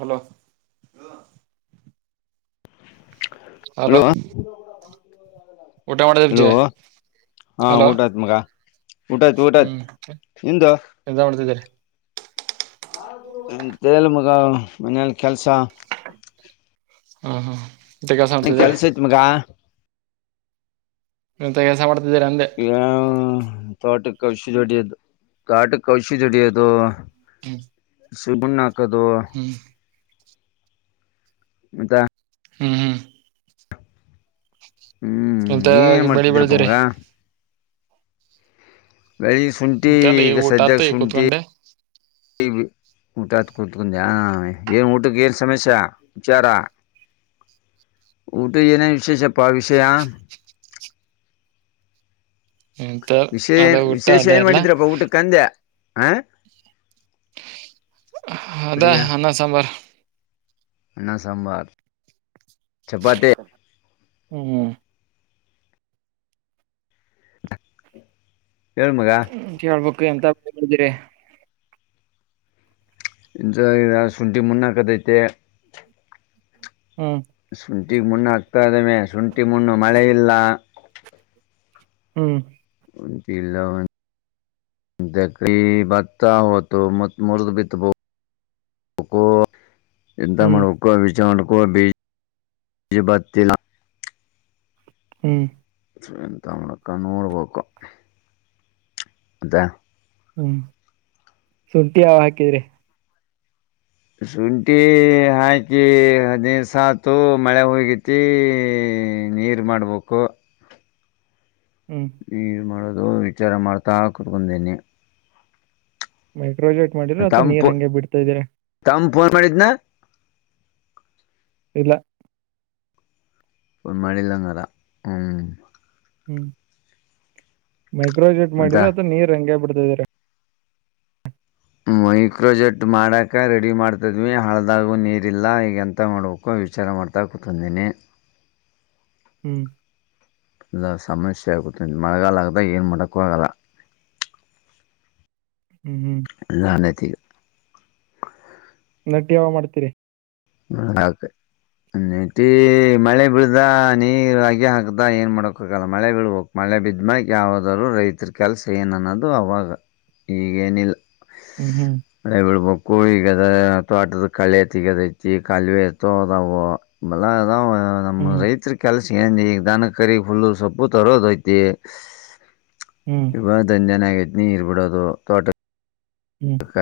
Hello hello ಊಟ ಮಾಡಿದ hello Vijaya ಹಾ ಹಲೋ ಊಟಾತ್ ಮಗ ಊಟಾತ್ ಊಟಾತ್ ಹ್ಮ್ ನಿಂದು. ಎಂತ ಮಾಡ್ತಿದ್ದೀರಿ ಹ್ಮ ತೇಲು ಮುಕ್ ಈಗ ಮನೇಲಿ ಕೆಲಸ ಹಾ ಹಾ ಕೆಲ್ಸ ಐತ್ ಮಗ ಎಂತ ಕೆಲ್ಸ ಮಾಡತ್ ಯ ತೋಟ ಕೌಶಿದಿ ಹೊಡಿಯೋದು ಕಾಟಕ ಕೌಶಿದಿ ಹೊಡಿಯೋದು ಹ್ಮ ಸುಮನಾಥ್ ಕದು ಮತ್ತ ಹ್ಮ್ ಹ್ಮ್ ಹ್ಮ್ ಎಂತ ನೀವ ಏನ್ ಬೆಳಿ ಮಾಡ್ತಿದ್ದೀರಪ್ಪ ಬೆಳೆದಿರಿ ಮಗ ಬೆಳಿ ಸುಂಟಿ ಎಂತೆಲ್ಲ ಈ ಈಗ ಊಟ ಸದ್ಯ ಆತು ಈಗ ಸುಂಟಿ ಕೂತ್ಕೊಂಡೆ ಊಟಾತ್ ಕೂತ್ಕೊಂಡ್ಯಾ ಆ ಏನು ಊಟಕ್ಕೆ ಏನ್ ಸಮಸ್ಯ ವಿಚಾರ ಊಟ ಏನೇನ ವಿಶೇಷಪ್ಪ ಆ ವಿಷಯ ಎಂತ ವಿಶೇ ಅದ ಏನ್ ಊಟ ವಿಶೇಷ ಅದೇ ಏನ್ ಎಲ್ಲ ಮಾಡಿದ್ರಪ್ಪ ಊಟಕ್ಕೆ ಅಂದ್ಯಾ ಆ ಅದಾ ಕುಡಿಗ ಅನ್ನ ಸಾಂಬಾರ್ ಅನ್ನ ಸಾಂಬಾರ್, ಚಪಾತಿ ಹ್ಮ್ ಹ್ಮ್ [inaudible] [unintelligible] ಎಂತ [unintelligible] ಇ ಶುಂಠಿ ಮುಣನ್ನಕದೈತೆ ಹ್ಮ ಶುಂಠಿಗೆ ಮುಣ್ಣು ಹಾಕ್ತಾದವೆ ಶುಂಠಿ ಮುಣ್ಣು ಮಳೆ ಇಲ್ಲ ಹ್ಮ್ ಕಿ ಬತಾತ ಮೂರ್ದ ಬಿತ್ತಬೋ [unintelligible] ಎಂತ ಮಾಡ ಹ್ಮ್ ಉಕ್ಕು ವಿಜಯ ಮಾಡ ಕ ಬಜ ಬ ತಿಲ್ಲ ಹ್ಮ್ ತಳಕ್ಕ ನೋಡ ಪೋಕ ಅದಾ [unintelligible] ಹ್ಮ್ ಶುಂಠಿ ಹ ಹಾಕಿದ್ರಿ ಶುಂಠಿ ಹಾಕಿ ಹದಿನೈದು ಸಾತು ಮಳೆ ಹೋಗತಿ ನೀರು ಮಾಡ್ಬೇಕು ಹ್ಮ್ ಹ್ಮ ಮಾಡ ಅದು ವಿಚಾರ ಮಾಡ್ತಾ ಕೂತ್ಕೊಂಡೀನಿ ಹ್ಮ್ ರೋಜೇಟ್ ಮಾಡಿದ್ರರು ಅಥವಾ ತಂಪು ನೀರ್ ಹಂಗೆ ಬಿಡ್ತಾ ಇದ್ರರಿ ತಂಪು ಫೋನ್ ಮಾಡಿದ್ದನ ಇಲ್ಲ ಫೋನ್ ಮಾಡಿಲ್ಲಂಗಾರ ಹ್ಞೂ ಹ್ಮ್ ಮೈಕ್ರೋಜೆಟ್ ಮತ್ತ ಮಾಡಿದರರು ಅದು ನೀರ್ ಹಂಗೇ ಬಿಡತೆ ಅ ಮೈಕ್ರೋಜೆಟ್ ಮಾಡೋಕ ರೆಡಿ ಮಾಡ್ತಿದ್ವಿ ಹಳದಾಗೂ ನೀರಿಲ್ಲ ಈಗೆ ಎಂತ ಮಾಡ್ಬೇಕು ವಿಚಾರ ಮಾಡ್ತಾ ಕುೂತಂದೀನಿ ಹ್ಮ್ ಇಲ್ಲ ಸಮಸ್ಯೆ ಆಗುತ್ತೆ ಮಳೆಗಾಲಗದಾಗ ಏನು ಮಾಡೋಕ್ಕೂ ಆಗಲ್ಲ ಹ್ಮ್ ಹ್ಮ್ ಅಲ್ಲಲ್ಲತೀ ನಟಿ ಯಾವ ಮಾಡ್ತೀರಿ ನೆಟೀ ಮಳೆ ಬೀಳ್ದ ನೀರು ಅಗೆ ಹಾಕದ ಏನು ಮಾಡಕಾಗಲ್ಲ ಮಳೆ ಬೀಳ್ಬೇಕು ಮಳೆ ಬಿದ್ದ್ಮಕ ಯಾವವುದಾದ್ರು ರೈತರ ಕೆಲಸ ಏನುನ್ನೋದು ಅವಾಗ ಈಗೇನಿಲ್ಲ ಹ್ಮ್ ಹ್ಮ್ ಬಿಡ್ಬೋ ಕೋಳಿಗದ ಅಥವಾ ಆಟದ ಕಳಿತ್ಗದ ತ ಕಾಲುವ ಎತದವು ಮಲ್ಲ ಅದಾವ ನಮ್ಮ್ ಹ್ಮ್ ರೈತರು ಕೆಲಸ ಸನ್ ಈಗ ದಾನ ಕರಿ ಹುಲ್ಲು ಸೊಪ್ಪು ತರೋದ ಐತಿ ಹ್ಮ್ ಇವಾಗ ದನಜನ ಆಗ ನೀರ್ ರ್ಬಿಡೋದು ತೋಟ ಹ್ಮ್ ಕಕ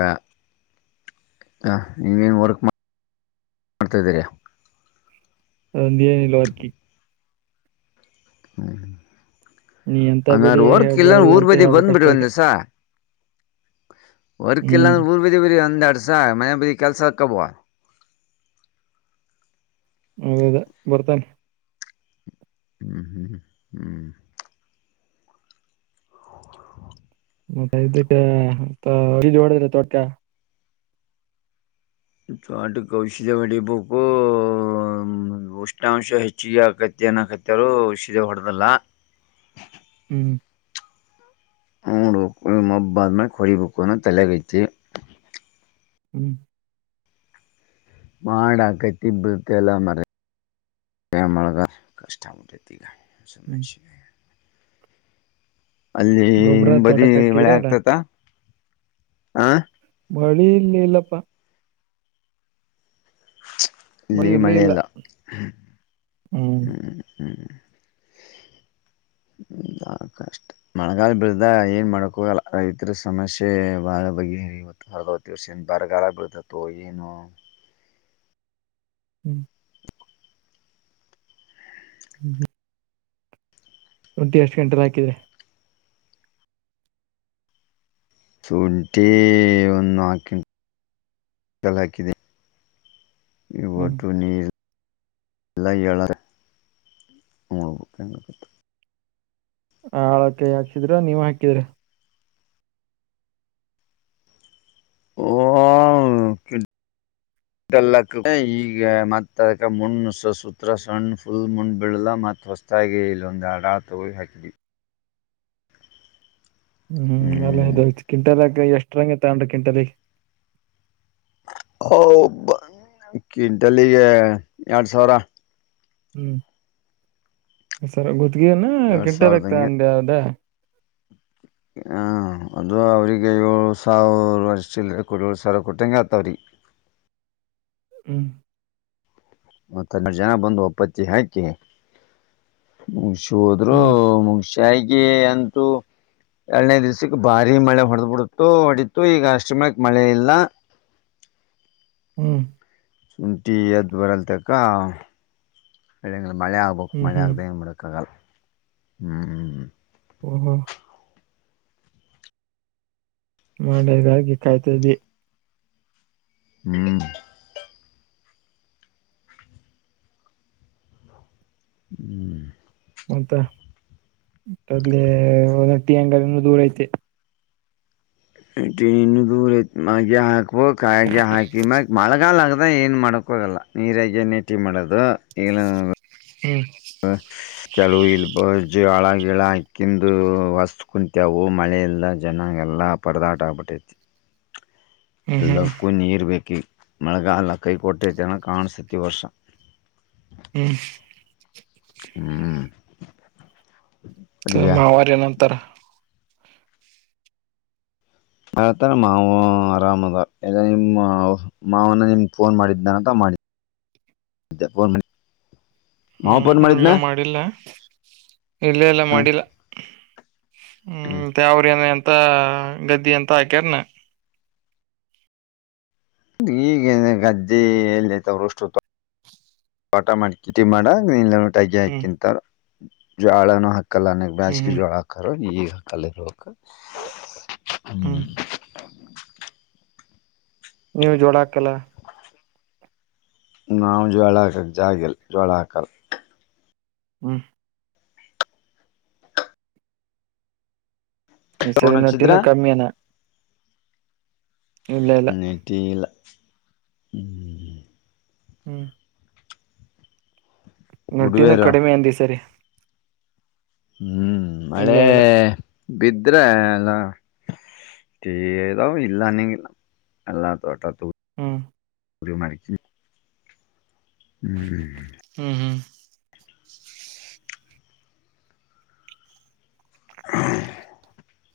ಅ ನೀವೇನ್ ವರ್ಕ್ ಮಾಡ ಮಾಡ್ತಾದ್ದೀರಾ ಅ ಒಂದು ಏನಿಲ ವಾರಕಿ ಹ್ಮ ನೀ ಎಂತ ಬೆಳಿ ಅಂಗು ಹೊರ್ಕ್ ಇಲ್ಲ ಬೆಳದಿ ಊರ್ ಅಂತ ಬದಿ ಬಂದ್ ಹೇಳ್ಬೇಕಷ್ಟೇ ಈಗ ಬಿಡ್ವಂದಸ ವರ್ಕ ಇಲ್ಲಾ ಹ್ಮ್ ಊರ್ವತಿ ಬ ಅಂದ ಅಡ ಸ ಮ ಬ ಕೆಲ್ಸರ್ ಕಬೋ ಹೌದದ ಬರ್ತಾನ ಹ್ಮ್ ಹ್ಮ್ ಹ್ಮ್ ಹ್ಮ್ ಮತ್ತೆ ಇದಕ್ಕೆ ಮಜಡದಿಲ್ಲ ತೋಟಕ ತೋಟಕ್ಕೆ ಔಷಧಿ ಹೊಡಿಬೇಕು ಉಷ್ಣಾಂಶ ಹೆಚ್ಚಿಗೆ ಆಕತ್ತನಕತ್ತಾರರು ಔಷಧಿ ಹೊಡೆದಲ್ಲ ಹ್ಮ್. ನೋಡ್ ಮಬ್ಬ ಆದ್ಮೇಲೆ ಕೊಡಿಬೇಕು ಅಂದ ತಲೆಗೈತಿ ಹ್ಮ್. ಮಾಡ ಆಕೈತಿ ಬಿಳತೆ ಎಲ್ಲ ಮಾರಯ ಎನ ಮಾಡದ ಕಷ್ಟ ಆಗ್ಬಿಟ್ಟೆತ ಈಗ ಸ ಹ್ಮ್ ಮಚ್ಚ ಅಲ್ಲಿ ಗೊಬ್ಬ್ರ ನಿಂಬದಿ ತೋಟಕ್ ಮಳೆ ಹಾಕಿದ್ರೆ ಅಲ್ಲ ಆಗ್ತತ ಆ ಮಳಿ ಇಲ್ಲಿ ಇಲ್ಲಪ್ಪಾ ಇಲ್ಲಿ ಮಳಿ ಇಲ್ಲ ಮಳೆೆಯಲ್ಲ ಹ್ಮ್. ಹ್ಮ್ ಕಷ್ಟ ಮಳೆಗಾಲ ಬಿಳದ ಏನ್ ಮಾಡಕೋಗಲ್ಲ ರೈತರ ಸಮಸ್ಯೆಳ ಬಗೆ ಇವತ್ತು ಅರ್ಧವತ್ತು ವರ್ಷ ಏನ್ ಬರಗಾಲ ಬಿಳತತ್ತು ಏನೊ ಹ್ಮ್ ಹ್ಮ ಹ್ಮ. ರಂಟಿ ಎಷ್ಟು ಗಂಟೆಗೆ ಹಾಕಿದ್ರೆ ಶುಂಠಿ ಒಂದು ಹಾಕಟಲ್ಲ ಹಾಕಿದ್ದ ಇ ಹ್ಮ್ ಒತು ನೀಲ್ ಎಲ್ಲ ಎಳ ಮೂಬುಕಂಡತ್ತು ಹ ಹಳ ಕೈ ಹಾಕ್ಕಿದ್ರ ನೀವ್ ಹಾಕಿದ್ರಿ ಓಲ್ಲ ಈಗ ಮತ್ತ ಅದಕ ಮುಣ್ ಸ ಸೂತ್ರ ಸಣ್ಣ ಫುಲ್ ಮುಂಡ್ ಬಿಳಲ್ಲ ಮತ್ತ ಹೊಸತಾಗಿ ಇಲ್ಲೊಂದು ಎಡ ಆಗಿ ತಗಿ ಹಾಕಿದ್ವಿ ಹ್ಮ್ ಅಲ್ಲ ಇದಯ್ತು ಕಿಂಟರ್ಕ್ರ ಎಷ್ಟು ಅಂಗ ತಾಂಡ ಕಟರೆ ಹ ಒಬ ಕ್ವಿಂಟಲ್ಲಿಗೆ ಎರಡ್ ಸಾವಿರ ಹ್ಮ್ ಸರ ಗೊತ್ತ ಎರಡ್ ಕೆಟ್ಟರಕ್ತ ಸಾವಿರದಂಗೆ ಅಂಡ ಯಾದ ಹ ಅದು ಅವ್ರಿಗೆ ಏಳ್ ಸಾವಿರ ಅರ್ಷ್ಟ ಇಲ್ ಕೋಡ ಏಳ್ ಸಾವಿರ ಕೊಟ್ಟಂಗಗೆ ಆತ್ತವ್ರಿ ಹ್ಮ್ ಮತ್ತ ಜನ ಬಂದು ಅ ಪತ್ತಿ ಹಾಕಿ ಹ ಚೋದರು ಹ್ಮ್ ಮುಂಗ ರಗಿ ಅಂತೂ ಎರಡನೇ ದಿವ್ಸಕ್ಕೆ ಭಾರಿೀ ಮಳೆ ಹೊಡೆದ್ ಬಿಡತತ್ತು ಹೊಡತತ್ತು ಈಗ ಅಷ್ಟ ಮಳಕ್ ಮಳೆ ಇಲ್ಲ ಹ್ಮ್ ಶುಂಠಿ ಎದ್ದು ಬರಲ್ತಕ್ಕ ಬೆಳ್ಳಂಗ ಮಳೆ ಆಗ್ಬೇಕು ಹ್ಮ್ ಮಳೆ ಹ್ಮ್ ಆಗದೆ ನ ಮಾಡಡೋಕ್ಕಾಗಗಲ್ಲ ಹ್ಮ್ ಹ್ಮ ಹಾ ಮಾಡಗಾಗಿ ಕಾಯ್ತಾದದೆ ನೀ ಹ್ಮ್ ಮಂತ ಅದಲೆ ಒಟಿ ಅಂಗ ದೂರ ಐತೆ ಟನು ದೂರ ಮಾಡಗೆ ಹ ಕಾಯಾಗ ಹಾಕಿ ಮ ಮಾಳಗ ಆದ ಅದ ಏನು ಮಾಡಕ್ಕೋಗಲ್ಲ ನೀರಾಗ ನೀಟಿ ಮಾಡದು ಏ ಹ್ಮ್ ಹಾ ಕೆಲವು ಇಲ್ಲಿ ಬ ಜೋಳ ಗಿಳಕ್ಕಿಂದು ಹೊಸ ಕುಂತವು ಮಳೆ ಇಲ್ಲದ ಜನಾ ಎಲ್ಲ ಪರದಾಟ ಆಗ್ಬಿಟ್ಟೈತಿ. ಹ್ಮ್ ಎಲ್ಲಕ್ಕೂನ್ ನೀರಬೇಕ ಈಗ ಮಳೆಗಾಲ ಕೈ ಕೊಟ್ಟೈತನ ಕಾಣಸತಿ ಈ ವರ್ಷ ಹ್ಮ್ ಹ್ಮ್ ಅಡುಗೆ ಮಾವಾರ ಏನ ಅಂತರ. ಆ ತರ ಮಾವ ಆರಾಮದ ನಿಮ ಮಾವನ ನಿಮಗ ಫೋನ್ ಮಾಡಿದ್ದನಾನಂತ ಮಾಡಿದ್ದನ್ ಮಾಡ ಹ್ಮ್ ಇಲ್ಲ ಮಾಡಿಲ್ಲ. ಇಲ್ಲ ಇಲ್ಲ ಹ್ಮ್ ಮಾಡಿಲ್ಲ. ಹ್ಮ್ ಮತ್ತೆ ಅವ್ರ ಏನ ಎಂತ ಗದ್ದಿ ಎಂತ ಹಾಕ್ಯಾರ್ನಲ ಈಗ ಗದ್ದೆ ಎಲ್ಲಿಐತವ್ರಷ್ಟು ತೋಟ ಮಾಡಿ ಕಿಟಿ ಮಾಡ ನೀ ಇಲ್ಲೆ ಹ್ಮ್ ಟಾಗಿಕ್ಕಿಂತ ಜೋಳ ನು ಹಕ್ಕ ಕಲ್ ಅನೇಕ ಹ್ಮ್ ಬೇಸಿಗೆ ಹ್ಮ್ ಜೋಳ ಕರ್ ಈಗ ತಾ ಕಲ್ಲ್ ಇರಬೇಕ ಹ್ಮ್ ನೀವು ಜೋಡಾಕ್ ನಾವು ಜ್ವಾಲಾ ಹಾಕಕ ಜಾಗ ಇಲ್ಲ ಜೋಳ ಹಾಕಲ್ಲ ಹ್ಮ್ ಈ ಫೋನ್ ಸರಿ ಹಚ್ಚಿದ್ರ ನೊಟ್ಟಿನೂ ಕಮ್ಮಿನ ಇಲ್ಲ ಇಲ್ಲ ನೆಟಿಲ ಹ್ಮ್್ಮ ಹ್ಮ್ ನಟ್ಟಿನ ಗುಡ್ವೇರು ಕಡಿಮೆ ಅಂದ ಈ ಸರಿ ಹ್ಮ್ ಇಲ್ಲ ಮಳೆ ಇಲ್ಲ ಬಿದ್ರೆ ಎಲ್ಲ ಇದಾವ ಇಲ್ಲ ಅನಗಿಲ್ಲ ಎಲ್ಲ ತೋಟ ತು ಹ್ಮ್ ಪುರಿ ಮಾಡಿಸಿ ಹ್ಮ್್ಮ್ಮ ಹ್ಮ್ ಹ್ಮ್ ಹ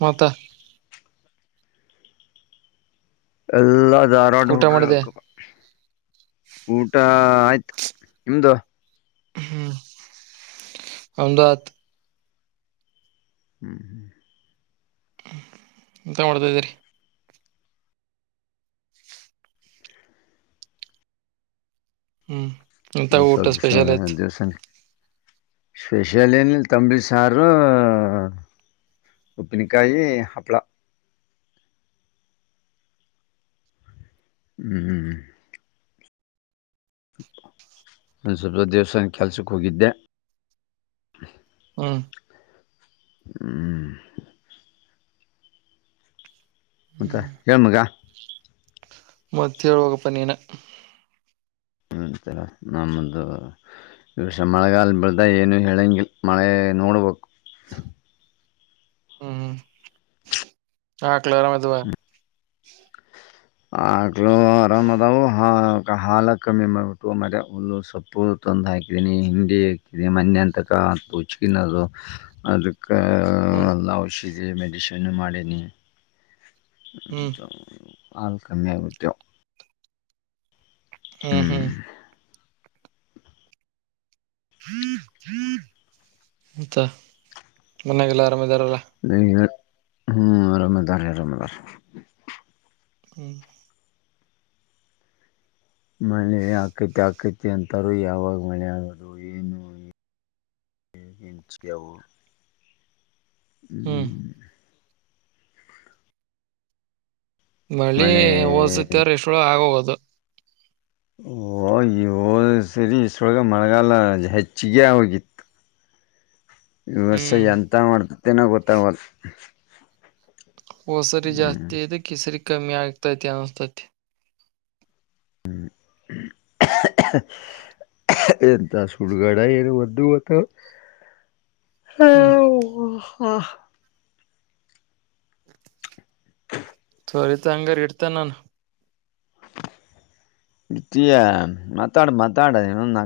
ಮತ್ತೆ ಎಲ್ಲಾ ಅ ಆರೋಟ ಊಟ ಹುಡ್ರು ಮಾಡಿದೆ ಹೇಳಬೇಕಪ್ಪ. ಊಟ ಆಯ್ತು ನಿಮ್ದು ಹ್ಮ್ ಅಹಮದಬಾದ ಹ್ಮ್ ಹ್ಮ್ ಎಂತ ಮಾಡ್ತ್ದೀರಿ ಹ್ಮ್. ಇಂತ ಹ ಊಟ ಸಷ ಸ್ಪೆಷಲ್ ಐತ್ ದಸನ್ ಸ್ಪೆಷಾಲ ಏನ ತಂಬಳ ಸಾರು ಉಪ್ಪಿನಿಕಾಯಿ ಹಪ್ಪಳ ಹ್ಮ್್ಮ್್ಮ ಒಂದ ಸ್ವಲ್ಪ ದೇವಸ್ಥಾನ ಕೆಲ್ಸಕ್ಕೆ ಹೋಗಿದ್ದೆ ಹ್ಮ. ಹ್ಮ ಮಂತ ಹ್ಮ್ ಹೇಳ ಮಗ ಮತ್ತ ಹಳ್ುವಾಗಪ್ಪ ನೀಿನ ಹಂತ ನಮ್ದ ಈ ವರ್ಷ ಮಳೆಗಾಲ ಬಿಳ್ದ ಏನು ಹೇಳಂಗಿಲ್ಲ ಮಳೆ ನೋಡ್ಬೇಕು ಹ್ಮ್್ಮ ಹಾ ಕಲೋರಾಮ ಅದುುವ ಆಕ್ಲು ಆರಾಮ್ದವು ಹಾಲ ಕಮ್ಮಿ ಮಾಡ್ಬಿಟ್ಟು ಮೆ ಹುಲ್ಲು ಸೊಪ್ಪು ತಂದು ಹಾಕಿದೀನಿ ಹಿಂಡಿ ಹಾಕಿದನಿ ಮನೆ ಅಂತಕ ಉಚ್ಕಿನದು ಅದ ಹ್ಮ್ ನೌಶ ಮೆಡಶನ್ ಮಾಡನಿ ಹ್ಮ ಹ್ಮ್ ಚಲ ಆಳ್ಕನ್ನೇ ಪಟ್ಟು ಹ್ಮ್ ಹ್ಮ್ ಹತ ಮನ್ನಾಗಲ್ಲ ಆರಾಮ್ ಇದಾರಲ್ಲ ಹ್ಮ್ ರಮದಾರ ರಮದಾರ ಹ್ಮ್ ಮಳೆ ಹಕೈತಿ ಆಕೈತಿ ಅಂತಾರರು ಯಾವಾಗ ಮಳೆ ಆಗದು ಏನುಂಚ ಅವು ಹ್ಮ್ ಮಳಿ ಮಳೆ ಓದಸತಾರ ಎಷ್ಟಳು ಆಗೋಗೋದು ಓ ಇೋ ಸರಿ ಇಷ್ಟೊಳಗೆ ಮಳೆಗಾಲ ಹೆಚ್ಚಿಗೆ ಹೋಗಿತ್ತು ಹ್ಮ್ ವ್ಯವಸಾಯ ಎಂತ ಮಾಡ್ತತೆೇನೋ ಗೊತ್ತಾಗೋದು ವ ಸರಿ ಜಸ್ತಿದು ಕಸರಿ ಕ ಕಮಿ ಆಗ್ತನಸತ ಹ್ಮ ಎಂತ ಸುಡ್ಗಡ ಏನು ಬ್ದು ಮತ್ತ ಹಾ ಹ್ಮ್ ವಾಹ್ ಸರಿತ ಹಂಗಾರ ಇಡ್ತ ನಾನನ್ ಕಟ್ಟಿಯ ಮಾತಾಡು ಮಾತಾಡ ಇನಂದ